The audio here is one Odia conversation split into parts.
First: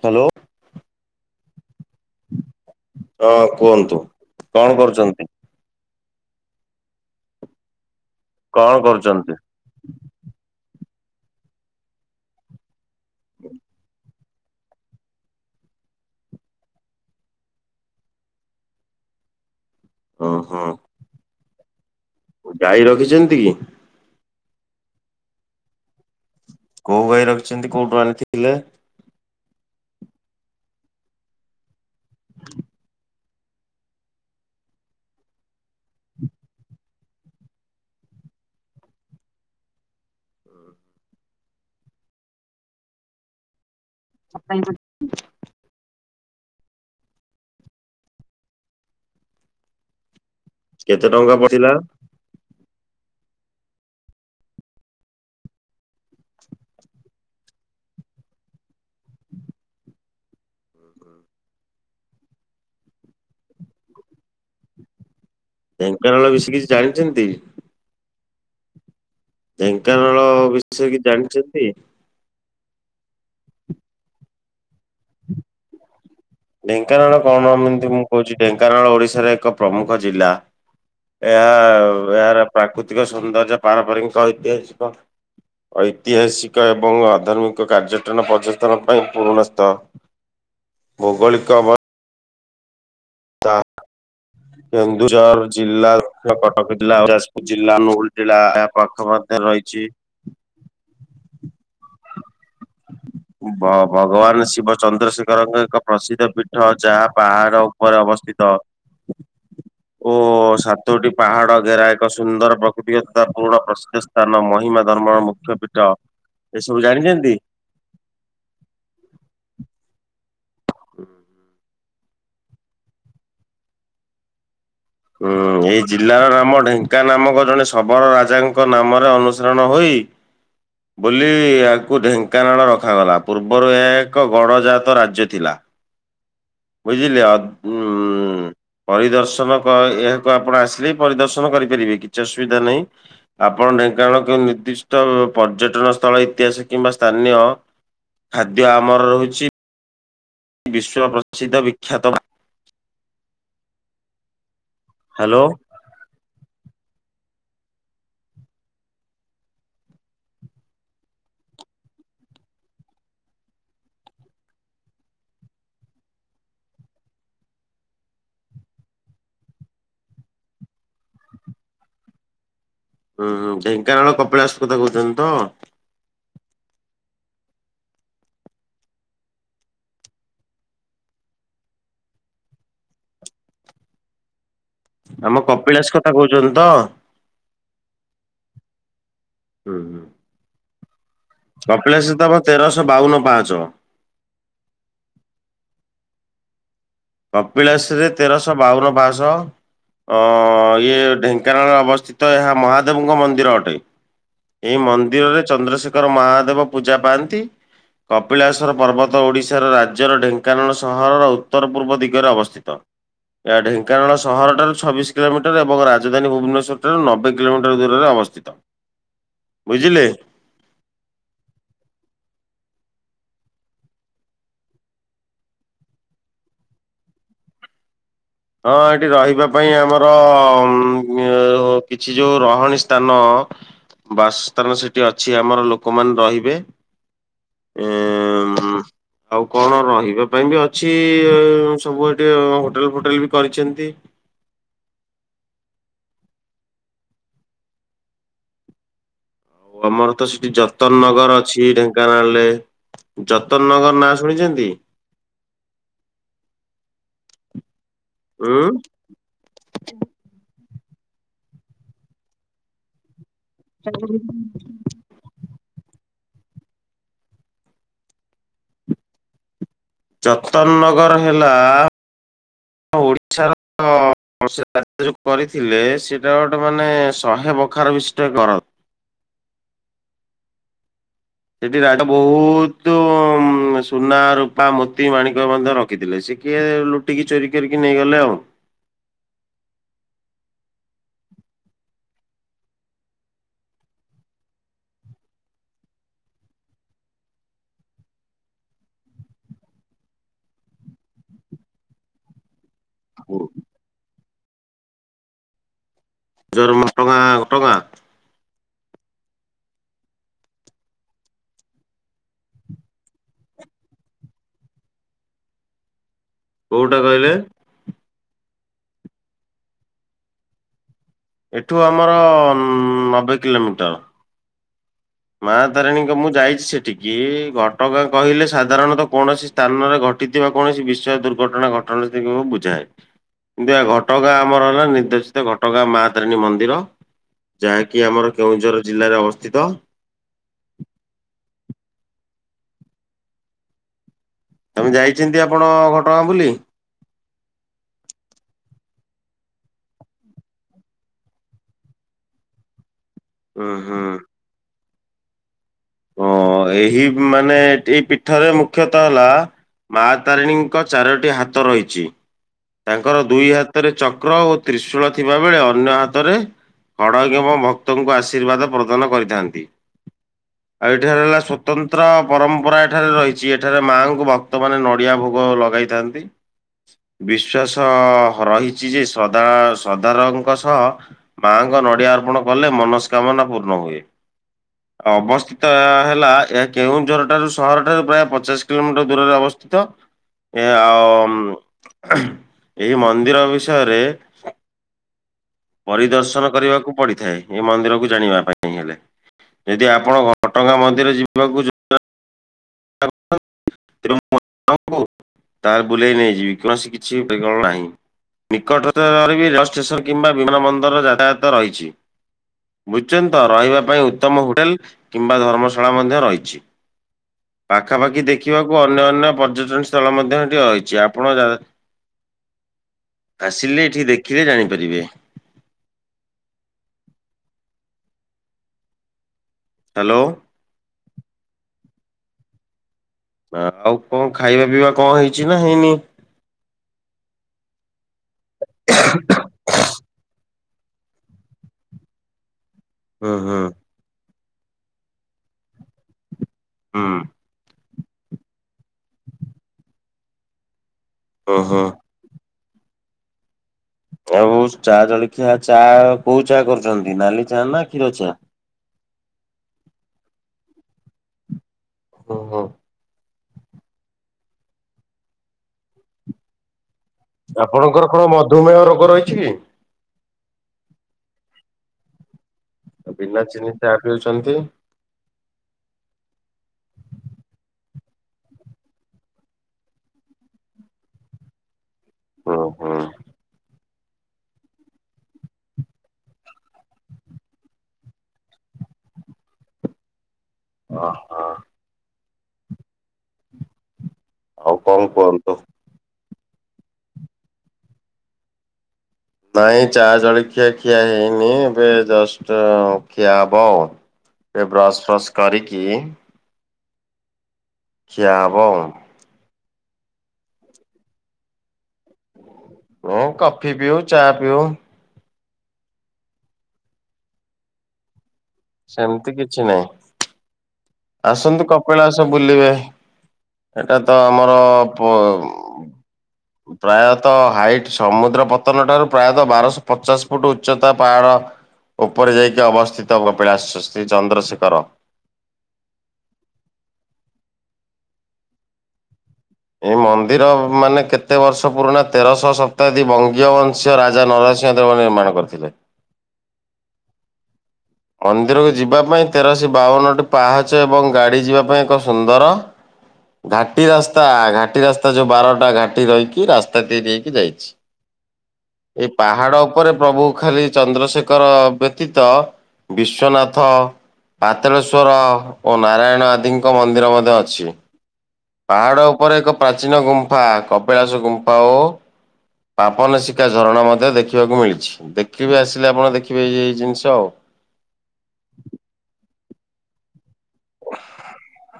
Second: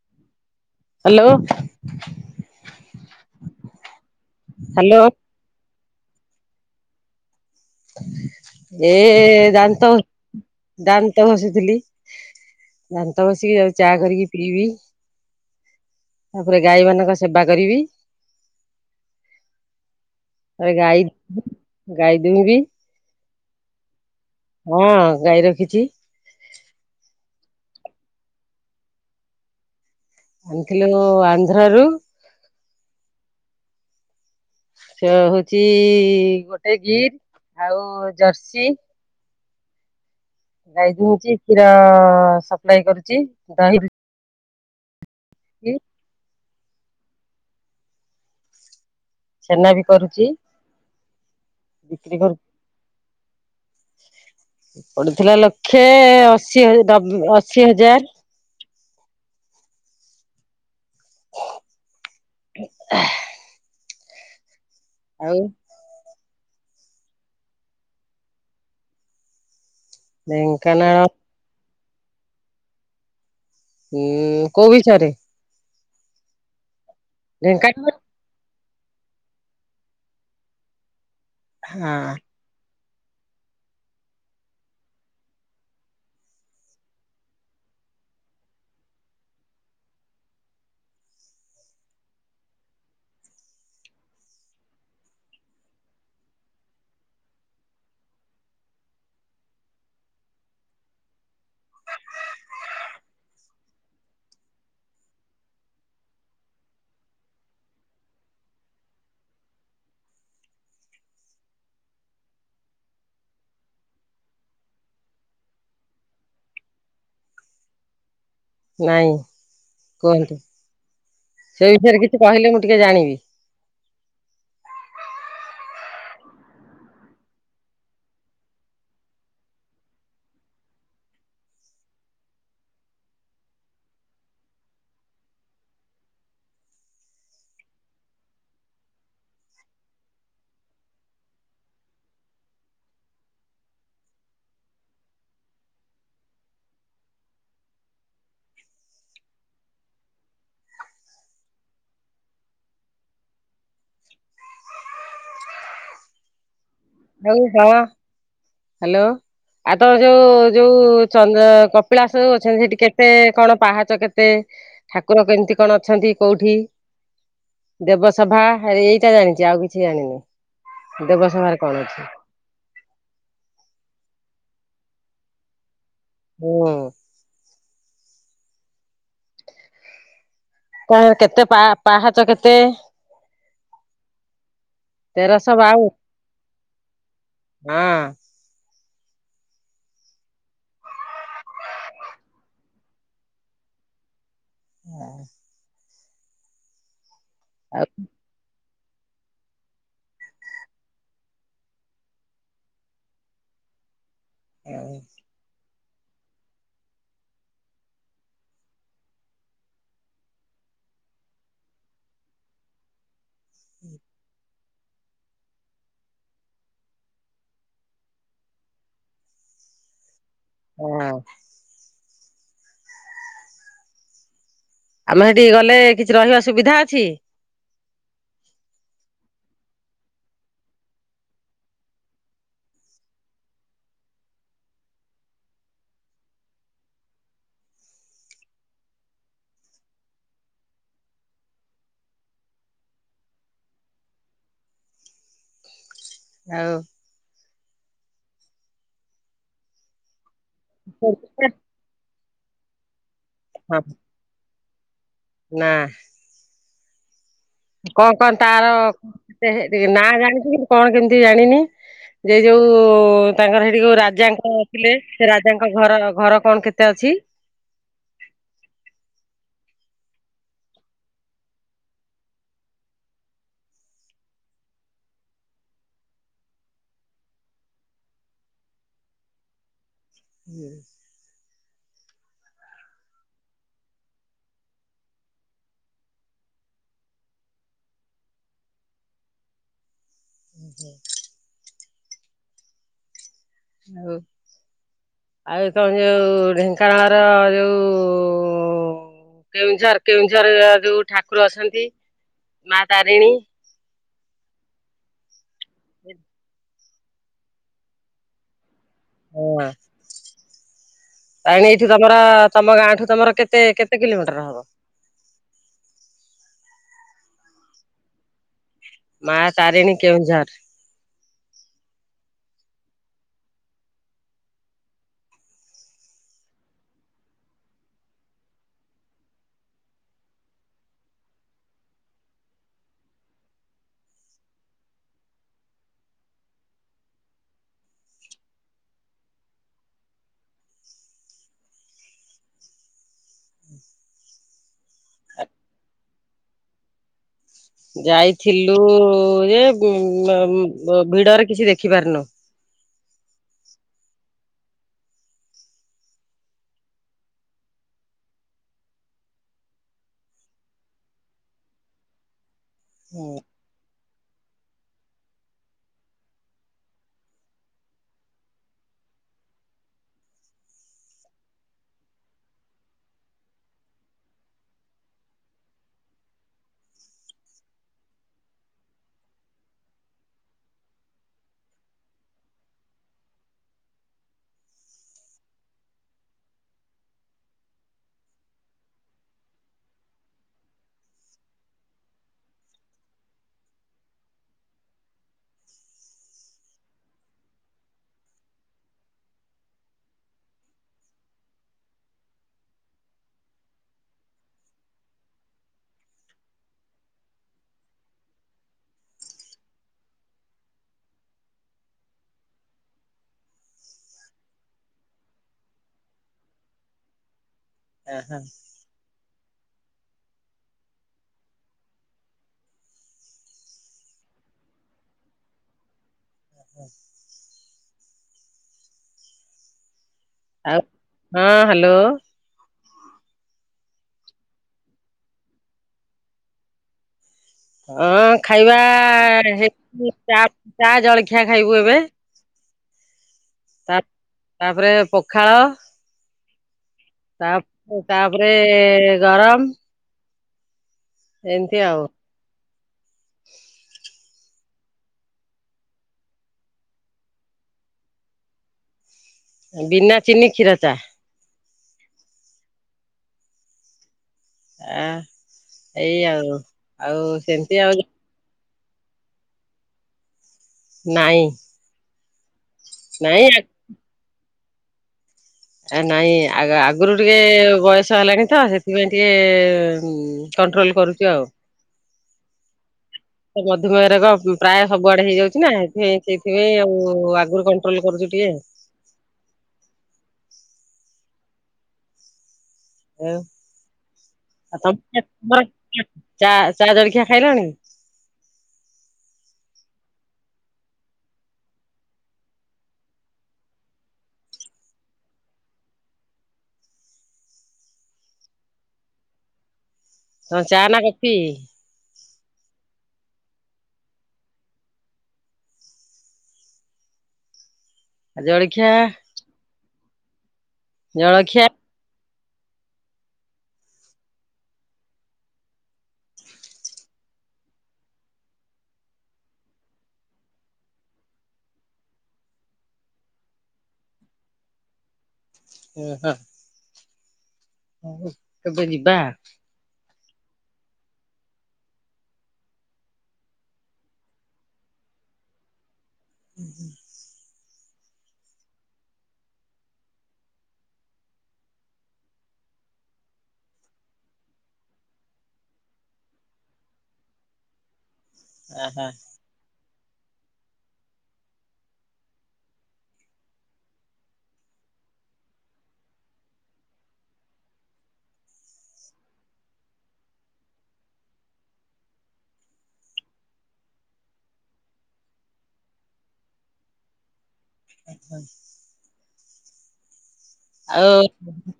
ହ୍ୟାଲୋ ହ୍ୟାଲୋ ହ ହଁ କୁହନ୍ତୁ କଣ ହ୍ୟାଲୋ କରୁଛନ୍ତି କଣ ଏ କରୁଛନ୍ତି? ଦା ତ ଦଡାନ୍ତ ତ ଘସିଥିଲି ଦାନ୍ତ ବସିକି ଯଉ ଚା କରିକି ପିବି। ତାପରେ ଗାଈ ମାନଙ୍କ ସେବା କରିବି। ଉଁ ହୁଁ ଆ ଗାଈ ଗାଈ ଦୁହିଁବି ଗାଈ ରଖିଛନ୍ତି କି? ହଁ ଗାଈ ରଖିଛି। ଅଛନ୍ତି କୋଉଠୁ ଆଣିଥିଲେ। ଆଣିଥିଲୁ ଆନ୍ଧ୍ରାରୁୁ ସେ ହଉଛି ଗୋଟେ ଗିର୍ ଆଉ ଜର୍ସି ଗାଈ ଦିଛି କ୍ଷୀର ସପ୍ଲାଇ କରୁଛି ଦହିରୁ ଆ ପାଇଁ ଏ [unintelligible] ଛେନା ବି କରୁଛି। କେତେ ଟଙ୍କା ପଡିଲା? ବିକ୍ରି କରୁ ପଡିଥିଲା ଲକ୍ଷେ ଅଶୀବେ ଅଶି ହଜାର [inaudible] ଆଉ ଢେଙ୍କାନାଳ କିଛି ଜାଣିଛନ୍ତି? ଢେଙ୍କାନାଳ ବିଷୟ କିଚି ଢେଙ୍କାନାଳ ଜାଣିଛନ୍ତି? ହୁଁ କୋଉ ବିଷୟରେ? [inaudible] କାରଣ କଣ ଏମିତି ଢେଙ୍କାନାଳ ମୁଁ କହୁଛି ଢ଼େ କାରଣ ଓଡ଼ିଶାର ଏକ ପ୍ରମୁଖ ଜିଲ୍ଲା। ଏହା ହଁ ଏହାର ପ୍ରାକୃତି ତିକ ସୌନ୍ଦର୍ଯ୍ୟ ପାରମ୍ପରିକ ଐତିହାସିକ, ଐତିହାସିକ ଏବଂ ଆଧର୍ମିକ କାର୍ଯ୍ୟଟନ ପର୍ଯ୍ୟଥନ ପାଇଁ ପୁରୁଣା ସ୍ଥ ଭୌଗୋଳିକ ବତ୍ ତାକ୍ କେନ୍ଦୁଝର ଜିଲ୍ଲା କଟକ ଜିଲ୍ଲା ଯାଜପୁର ଜିଲ୍ଲା ଅନୁଗୁଳ ପାଖ ମଧ୍ୟ ରହିଛି ଭ ଭଗବାନ ଶିବ ଚନ୍ଦ୍ରଶେଖରଙ୍କ ଏକ ପ୍ରସିଦ୍ଧ ପୀଠ ଯାହା ପାହାଡ଼ ଉପରେ ଅବସ୍ଥିତ ଓ ସାତୋଟି ପାହାଡ ଘେରା ଏକ ସୁନ୍ଦର ପ୍ରକୃତିତା ପୁରୁଣ ପ୍ରସିଦ୍ଧ ସ୍ଥାନ ମହିମା ଧର୍ମର ମୁଖ୍ୟ ପୀଠ ଏସବୁ ଜାଣିଛନ୍ତି? ନାଇଁ କୁହନ୍ତୁ। [inaudible] ସେ ବିଷୟରେ କିଛି କହିଲେ ମୁଁ ଟିକେ ଜାଣିବି? ହୁଁ, ଏଇ ଜିଲ୍ଲାର ନାମ ଢେଙ୍କା ନାମକ ଜଣେ ଶବର ରାଜାଙ୍କ ନାମରେ ଅନୁସରଣ ହୋଇ ବୋଲି ଏହାକୁ ଢେଙ୍କାନାଳ ରଖାଗଲା ପୂର୍ବରୁ ଏହା ଏକ ଗଡଜାତ ରାଜ୍ୟ ଥିଲା। ବୁଝିଲେ ଅ ଉ ପରିଦର୍ଶନ କ ଏହାକୁ ଆପଣ ଆସିଲେ ପରିଦର୍ଶନ କରିପାରିବେ କିଛି ଅସୁବିଧା ନାହିଁ ଆପଣ ଢେଙ୍କାନାଳ କେଉଁ ନିର୍ଦ୍ଦିଷ୍ଟ ପର୍ଯ୍ୟଟନ ସ୍ଥଳ ଇତିହାସ କିମ୍ବା ସ୍ଥାନୀୟ ଖାଦ୍ୟ ଆମର ରହୁଛି। ବିଶ୍ୱ ରଚିତ ବିଖ୍ୟାତ ହାଲୋ। ହଉ କଣ ହାଲୋ ଆଉ ତ ଯୋଉ ଯୋଉ ଚନ୍ଦ୍ର କପିଳାସ ଯଉ ଅଛନ୍ତି ସେଠି କେତେ କଣ ପାହାଚ କେତେ ଠାକୁର କେମିତି କଣ ଅଛନ୍ତି କୋଉଠି ଦେବସଭା ଏଇଟା ଜାଣିଛି ଆଉ କିଛି ଜାଣିନି ଦେବସଭାର କଣ ଅଛି? ହୁଁ ହୁଁ ଢେଙ୍କାନାଳ କପିଳାସ କଥା କହୁଛନ୍ତି ତ? ହୁଁ। କ କେତେ ପା ପାହାଚ କେତେ? ଆମ ତେରଶହ କପିଳାସ କଥା କହୁଛନ୍ତି ତ? ହୁଁ। ହୁଁ। କପିଳାଶ ତମ ତେରଶହ ବାଉନ ପାହାଚ। ହଁ। ଆଉ କପିଳାସରେ ତେରଶହ ବାଉନ ପାହାଚ। ଅଁ ଇଏ ଢେଙ୍କାନାଳରେ ଅବସ୍ଥିତ ଏହା ମହାଦେବଙ୍କ ମନ୍ଦିର ଅଟେ। ଏଇ ମନ୍ଦିରରେ ଚନ୍ଦ୍ରଶେଖର ଶେଖର ମହାଦେବ ପୂଜା ପାଆନ୍ତି। କପିଳାସର ପର୍ବତ ଓଡ଼ିଶାର ରାଜ୍ୟର ଢେଙ୍କାନାଳ ସହରର ଉତ୍ତର ପୂର୍ବ ଦିଗରେ ଅବସ୍ଥିତ। ଏହା ଢେଙ୍କାନାଳ ସହରଠାରୁ ଛବିଶ କିଲୋମିଟର ଏବଂ ରାଜଧାନୀ ଭୁବନେଶ୍ୱରଠାରୁ ନବେ କିଲୋମିଟର ଦୂରରେ ଅବସ୍ଥିତ। ବୁଝିଲେ? ହୁଁ। ଆମେ ସେଠିକି ଗଲେ କିଛି ରହିବା ସୁବିଧା ଅଛି? ହଁ ଏଠି ରହିବା ପାଇଁ ଆମର କିଛି ଯୋଉ ରହଣି ସ୍ଥାନ ବାସସ୍ଥାନ ସେଠି ଅଛି ଆମର ଲୋକମାନେ ରହିବେ। ଆଉ କଣ ରହିବା ପାଇଁ ବି ଅଛି ସବୁ ଏଠି ହୋଟେଲ ଫୋଟେଲ ବି କରିଚନ୍ତି। ଆଉ ଆଉ ଆମର ତ ସେ ଯତନ ନଗର ଅଛି ଢେଙ୍କାନାଳ ରେ [inaudible] ଯତନ ନଗର ନାଁ ଶୁଣିଚନ୍ତି? ନାଁ। କଣ କଣ ଉଁ ତାର ନା ଜାଣିଛନ୍ତି? କଣ କେମିତି ଜାଣିନି ଯେ ଯୋଉ ତାଙ୍କର ସେଠି କୋଉ ରାଜାଙ୍କ ଥିଲେ। ସେ ରାଜାଙ୍କ ଘର ଘର କଣ କେତେ ଅଛି ଯତନ ନଗର ହେଲା ଓଡ଼ିଶାର ରାଜା ଯୋଉ କରିଥିଲେ ସେଟା ଗୋଟେ ମାନେ ଶହେ ବଖରା ବିଶିଷ୍ଟ ଘର। ହୁଁ। ବିରାଟ ବହୁତ ସୁନା ରୂପା ମୋତି ମାଣିକ ମଧ୍ୟ ରଖିଥିଲେ ସିଏ କିଏ ଲୁଟିକି ଚୋରି କରିକି ନେଇଗଲେ ଆଉ। ଯେ [inaudible] ହଉ ଆଉ କଣ ଯୋଉ ଢେଙ୍କାନାଳ ର ଯୋଉ କେଉଁଝର କେଉଁଝର ଯୋଉ ଠାକୁର ଅଛନ୍ତି। ମା ତାରିଣୀ। ହେ। ମନ୍ଦିର ଘଟ ଗାଁ ଘଟ ଗାଁ। ହଁ। ତାରଣୀ ଏଇଠି ତମର ତମ ଗାଁ ଠୁ ତମର କେତେ କେତେ କିଲୋମିଟର ହବ? କୋଉଟା କହିଲେ? ମା ତାରିଣୀ କେଉଁଝର। ଏଠୁ ଆମର ନବେ କିଲୋମିଟର। ମା ତାରିଣୀଙ୍କ ମୁଁ ଯାଇଛି ସେଠିକି ଘଟଗାଁ କହିଲେ ସାଧାରଣତଃ କୌଣସି ସ୍ଥାନରେ ଘଟିଥିବା କୌଣସି ବିଷୟ ଦୁର୍ଘଟଣା ଘଟଣା ତିକୁ ବୁଝାଏ। କିନ୍ତୁ ଏହା ଘଟଗାଁ ଆମର ହେଲା ନିର୍ଦ୍ଦେଶିତ ଘଟଗାଁ ମା ତାରିଣୀ ମନ୍ଦିର ଯାହାକି ଆମର କେଉଁଝର ଜିଲ୍ଲାରେ ଅବସ୍ଥିତ ତମେ ଯାଇଛନ୍ତି ଆପଣ ଘ ହଁ ବୁଲି। ଯାଇଥିଲୁ ଯେ ଭିଡରେ କିଛି ଦେଖି ପାରିନୁ। ହୁଁ ହୁଁ। ଓ ଏହି ମାନେ ଏଇ ପୀଠରେ ମୁଖ୍ୟତଃ ହେଲା ମା ତାରିଣୀଙ୍କ ଚାରୋଟି ହାତ ରହିଛି। ତାଙ୍କର ଦୁଇ ହାତରେ ଚକ ଚକ୍ର ଓ ତ୍ରିଶୂଳ ଥିବା ବେଳେ ଅନ୍ୟ ହାତରେ ହଡ଼ଗମ ଭକ୍ତଙ୍କୁ ଆଶୀର୍ବାଦ ପ୍ରଦାନ କରିଥାନ୍ତି ଆଉ ଏଠାରେ ହେଲା ସ୍ଵତନ୍ତ୍ର ପରମ୍ପରା ଏଠାରେ ରହିଛି ଏଠାରେ ମାଙ୍କୁ ଭକ୍ତ ମାନ ନଡିଆ ଭୋଗ ଲଗାଇଥାନ୍ତି। ବିଶ୍ୱାସ ଅ ରହିଛି ଯେ ଶ୍ରଧା ଶ୍ରଦ୍ଧାରଙ୍କ ସହ ମାଙ୍କ ନଡ଼ିଆ ଅର୍ପଣ କଲେ ମନସ୍କାମନା ପୂର୍ଣ୍ଣ ହୁଏ ଅବସ୍ଥିତ ହେଲା ଏ କେଉଁଝର ଠାରୁ ସହରଠାରୁ ପ୍ରାୟ ପଚାଶ କିଲୋମିଟର ଦୂରରେ ଅବସ୍ଥିତ ଏ ଆଉ ଏହି ମନ୍ଦିର ବିଷୟରେ ପରିଦର୍ଶନ କରିବାକୁ ପଡିଥାଏ ଏ ମନ୍ଦିରକୁ ଜାଣିବା ପାଇଁ ହେଲେ ଯଦି ଆପଣ ଘଟଗା ମନ୍ଦିର ଯିବାକୁ କେବେ ମୁଁ ତାହେଲେ ବୁଲେଇ ନେଇଯିବି କୌଣସି ନିକଟରେ ବିରେଳ ଷ୍ଟେସନ କିମ୍ବା ବିମାନ ବନ୍ଦର ଯାତାୟାତ ରହିଛି ବୁଝୁଛନ୍ତି ତ ରହିବା ପାଇଁ ଉତ୍ତମ ହୋଟେଲ କିମ୍ବା ଧର୍ମଶାଳା ମଧ୍ୟ ରହିଛି। ପାଖାପାଖି ଓହୋ ଦେଖିବାକୁ ଅନ୍ୟ ଅନ୍ୟ ପର୍ଯ୍ୟଟନ ସ୍ଥଳ ମଧ୍ୟ ଏଇଠି ରହିଛି ଆପଣ ଆସିଲେ ଏଠି ଦେଖିଲେ ଜାଣିପାରିବେ। ହ ହୁଁ [unintelligible] ହ୍ୟାଲୋ। ଆଉ ହଁ ହ୍ୟାଲୋ। ଆଉ କଣ ଖାଇବା ପିଇବା କଣ ହେଇଛି ନା ହେଇନି? ହଁ ଖାଇବା ହେ ଛି ଚା ଚା ଜଳଖିଆ ଖାଇବୁ ଏବେ। ହୁଁ ହୁଁ। ତା ତାପରେ ପଖାଳ। ହୁଁ। ତା ତାପରେ ଗରମ। ଏମିତି ଓହୋ ଆଉ। ହ [inaudible] ଆଉ ଚା ଜଳଖିଆ ଚା କୋଉ ଚା କରୁଛନ୍ତି ନାଲି ଚା ନା କ୍ଷୀର ଚା? ବିନା ଚିନି କ୍ଷୀର ଚା। ଓହୋ। ଆ ଏଇ ଆଉ। ଆଉ ସେମତି ଆଉ। ଧୁମେହ ରୋଗ ରହିଛି କି? ନାହିଁ। ବିନା ଚିନି ଚା ପିଉଛନ୍ତି। ଏ ନାଇଁ ଆଗ ଆଗରୁ ଟିକେ ବୟସ ହେଲାଣି ତ ସେଥିପାଇଁ ଟିକେ କଣ୍ଟ୍ରୋଲ କରୁଛୁ ଆଉ। ହୁଁ ହୁଁ। ମଧୁମେହ ରୋଗ ପ୍ରାୟ ସବୁଆଡେ ହେଇଯାଉଛି ନା ଏଇଥିପାଇଁ ସେଇଥିପାଇଁ ଆଉ ଆଗରୁ କଣ୍ଟ୍ରୋଲ କରୁଛୁ ଟିକେ। ଓ ହୋ। ଆଉ ଆଉ ଆପଣ କଣ କୁହନ୍ତୁ? [unintelligible] ଚା ଚା ଜଳଖିଆ ଖାଇଲଣି? ନାଇଁ ଚା ଜଳଖିଆ ଖିଆ ହେଇନି ଏବେ ଜଷ୍ଟ ଖିଆ ହବ ଏବେ ବ୍ରସ୍ ଫ୍ରସ୍ କରିକି ଖିଆ ହବ। ଚା ନା କଫି। ହ କଫି ପିଉ ଚା ପିଉ। ଜଳଖିଆ ସେମିତି କିଛି ନାହିଁ। ଜଳଖିଆ ଆସନ୍ତୁ କପିଳା ଆସ ବୁଲିବେ ଏଟା ତ ଆମର ପ୍ରାୟତଃ ହାଇଟ ସମୁଦ୍ର ପତନ ଠାରୁ ପ୍ରାୟତଃ ବାରଶହ ପଚାଶ ଫୁଟ ଉଚ୍ଚତା ପାହାଡ ଉପରେ ଯାଇକି ଅବସ୍ଥିତ କପିଳା ଆସ୍ରୀ ଚନ୍ଦ୍ରଶେଖର। ହ ହଁ। କେବେ ଯିବାଆ । ଏଇ ମନ୍ଦିର ମାନେ କେତେ ବର୍ଷ ପୁରୁଣା ତେରଶହ ଶତାବ୍ଦୀ ବଙ୍ଗୀୟବଂଶ ରାଜା ନରସିଂହ ଦେବ ନିର୍ମାଣ କରିଥିଲେ। ମନ୍ଦିରକୁ ଯିବା ପାଇଁ ତେରଶ ବାଉନଟି ପାହାଚ ଏବଂ ଗାଡି ଯିବା ପାଇଁ ଏକ ସୁନ୍ଦର ଘାଟି ରାସ୍ତା ଘାଟି ରାସ୍ତା ଯୋଉ ବାରଟା ଘାଟି ରହିକି ରାସ୍ତା ତିଆରି ହେଇକି ଯାଇଛି। ଓହୋ ଏଇ ପାହାଡ ଉପରେ ପ୍ରଭୁ ଖାଲି ଚନ୍ଦ୍ରଶେଖର ବ୍ୟତୀତ ବିଶ୍ୱନାଥ ପାାତଳେଶ୍୍ୱର ଓ ନାରାୟଣ ଆଦିଙ୍କ ମନ୍ଦିର ମଧ୍ୟ ଅଛି ପାହାଡ଼ ଉପରେ ଏକ ପ୍ରାଚୀନ ଗୁମ୍ଫା କପିଳାସ ଗୁମ୍ଫା ଓ ପାପନ ଶିକା ଝରଣା ମଧ୍ୟ ଦେଖିବାକୁ ମିଳିଛି ଦେଖିବି ଆସିଲେ ଆପଣ ଦେଖିବେ ଏ ଏଇ ଜିନିଷ ଆଉ। ହଁ। ଆଉ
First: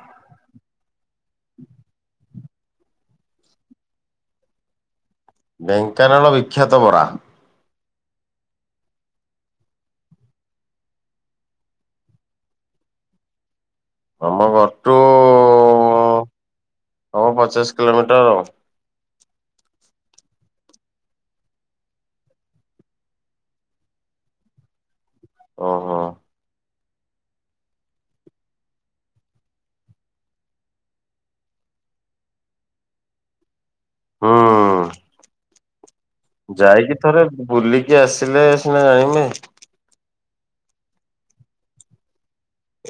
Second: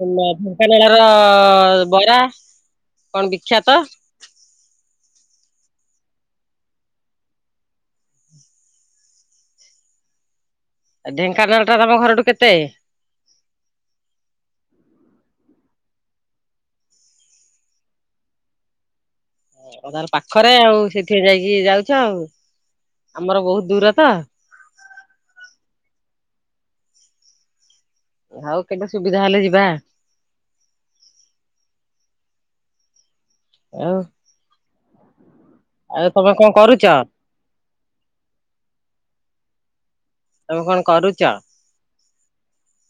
ଢେଙ୍କାନାଳ ର ବରା କଣ ବିଖ୍ୟାତ। ବେଙ୍କାନାଳ ବିଖ୍ୟାତ ବରା। ଢେଙ୍କାନାଳ ଟା ତମ ଘରଠୁ କେତେ? ଆମ ଘରଠୁ ହବ ପଚିଶ କିଲୋମିଟର ଆ। ତାର ପାଖରେ ଆଉ ସେଠି ଯାଇକି ଯାଉଛ ଆଉ ଆମର ବହୁତ ଦୂର ତ। ଓହୋ। ଆଉ କେବେ ସୁବିଧା ହେଲେ ଯିବା। ଆଉ ହଁ। ଆଉ ତମେ କଣ କରୁଛ? ଯାଇକି ଥରେ ବୁଲିକି ଆସିଲେ ସିନା ଜାଣିବେ। ତମେ କଣ କରୁଛ?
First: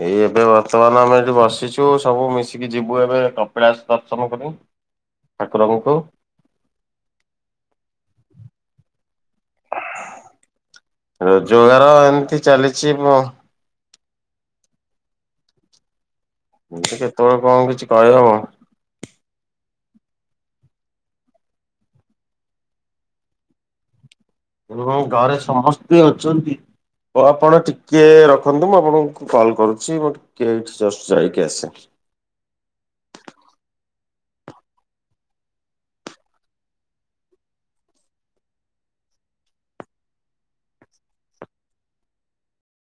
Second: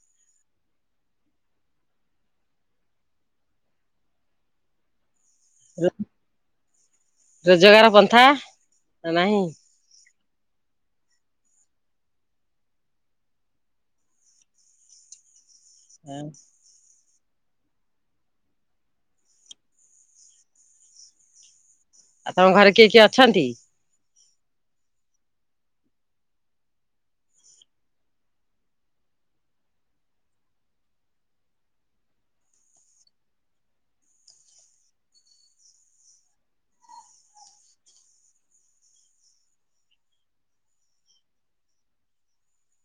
ଏଇ ଏବେ ବର୍ତ୍ତମାନ ଆମେ ଏଠି ବସିଛୁ ସବୁ ମିଶିକି ଯିବୁ ଏବେ କପିଳାସ ଦର୍ଶନ କରି। ଠାକୁରଙ୍କୁ ରୋଜଗାର ପନ୍ଥା ନାହିଁ। ର ଜୋଗାର ଏମିତି ଚାଲିଛି ମୁ ହଁ। କୋଉଠି କେତେବେଳେ କଣ କିଛି କହିହବ? ଆଉ ତମ ଘରେ କିଏ କିଏ ଅଛନ୍ତି? ଘରେ ସମସ୍ତେ ଅଛନ୍ତି ଓ ଆପଣ ଟିକେ ରଖନ୍ତୁ ମୁଁ ଆପଣଙ୍କୁ କଲ କରୁଛି ମୁଁ ଟିକେ ଏଇଠି ଜଷ୍ଟ ଯାଇକି ଆସେ।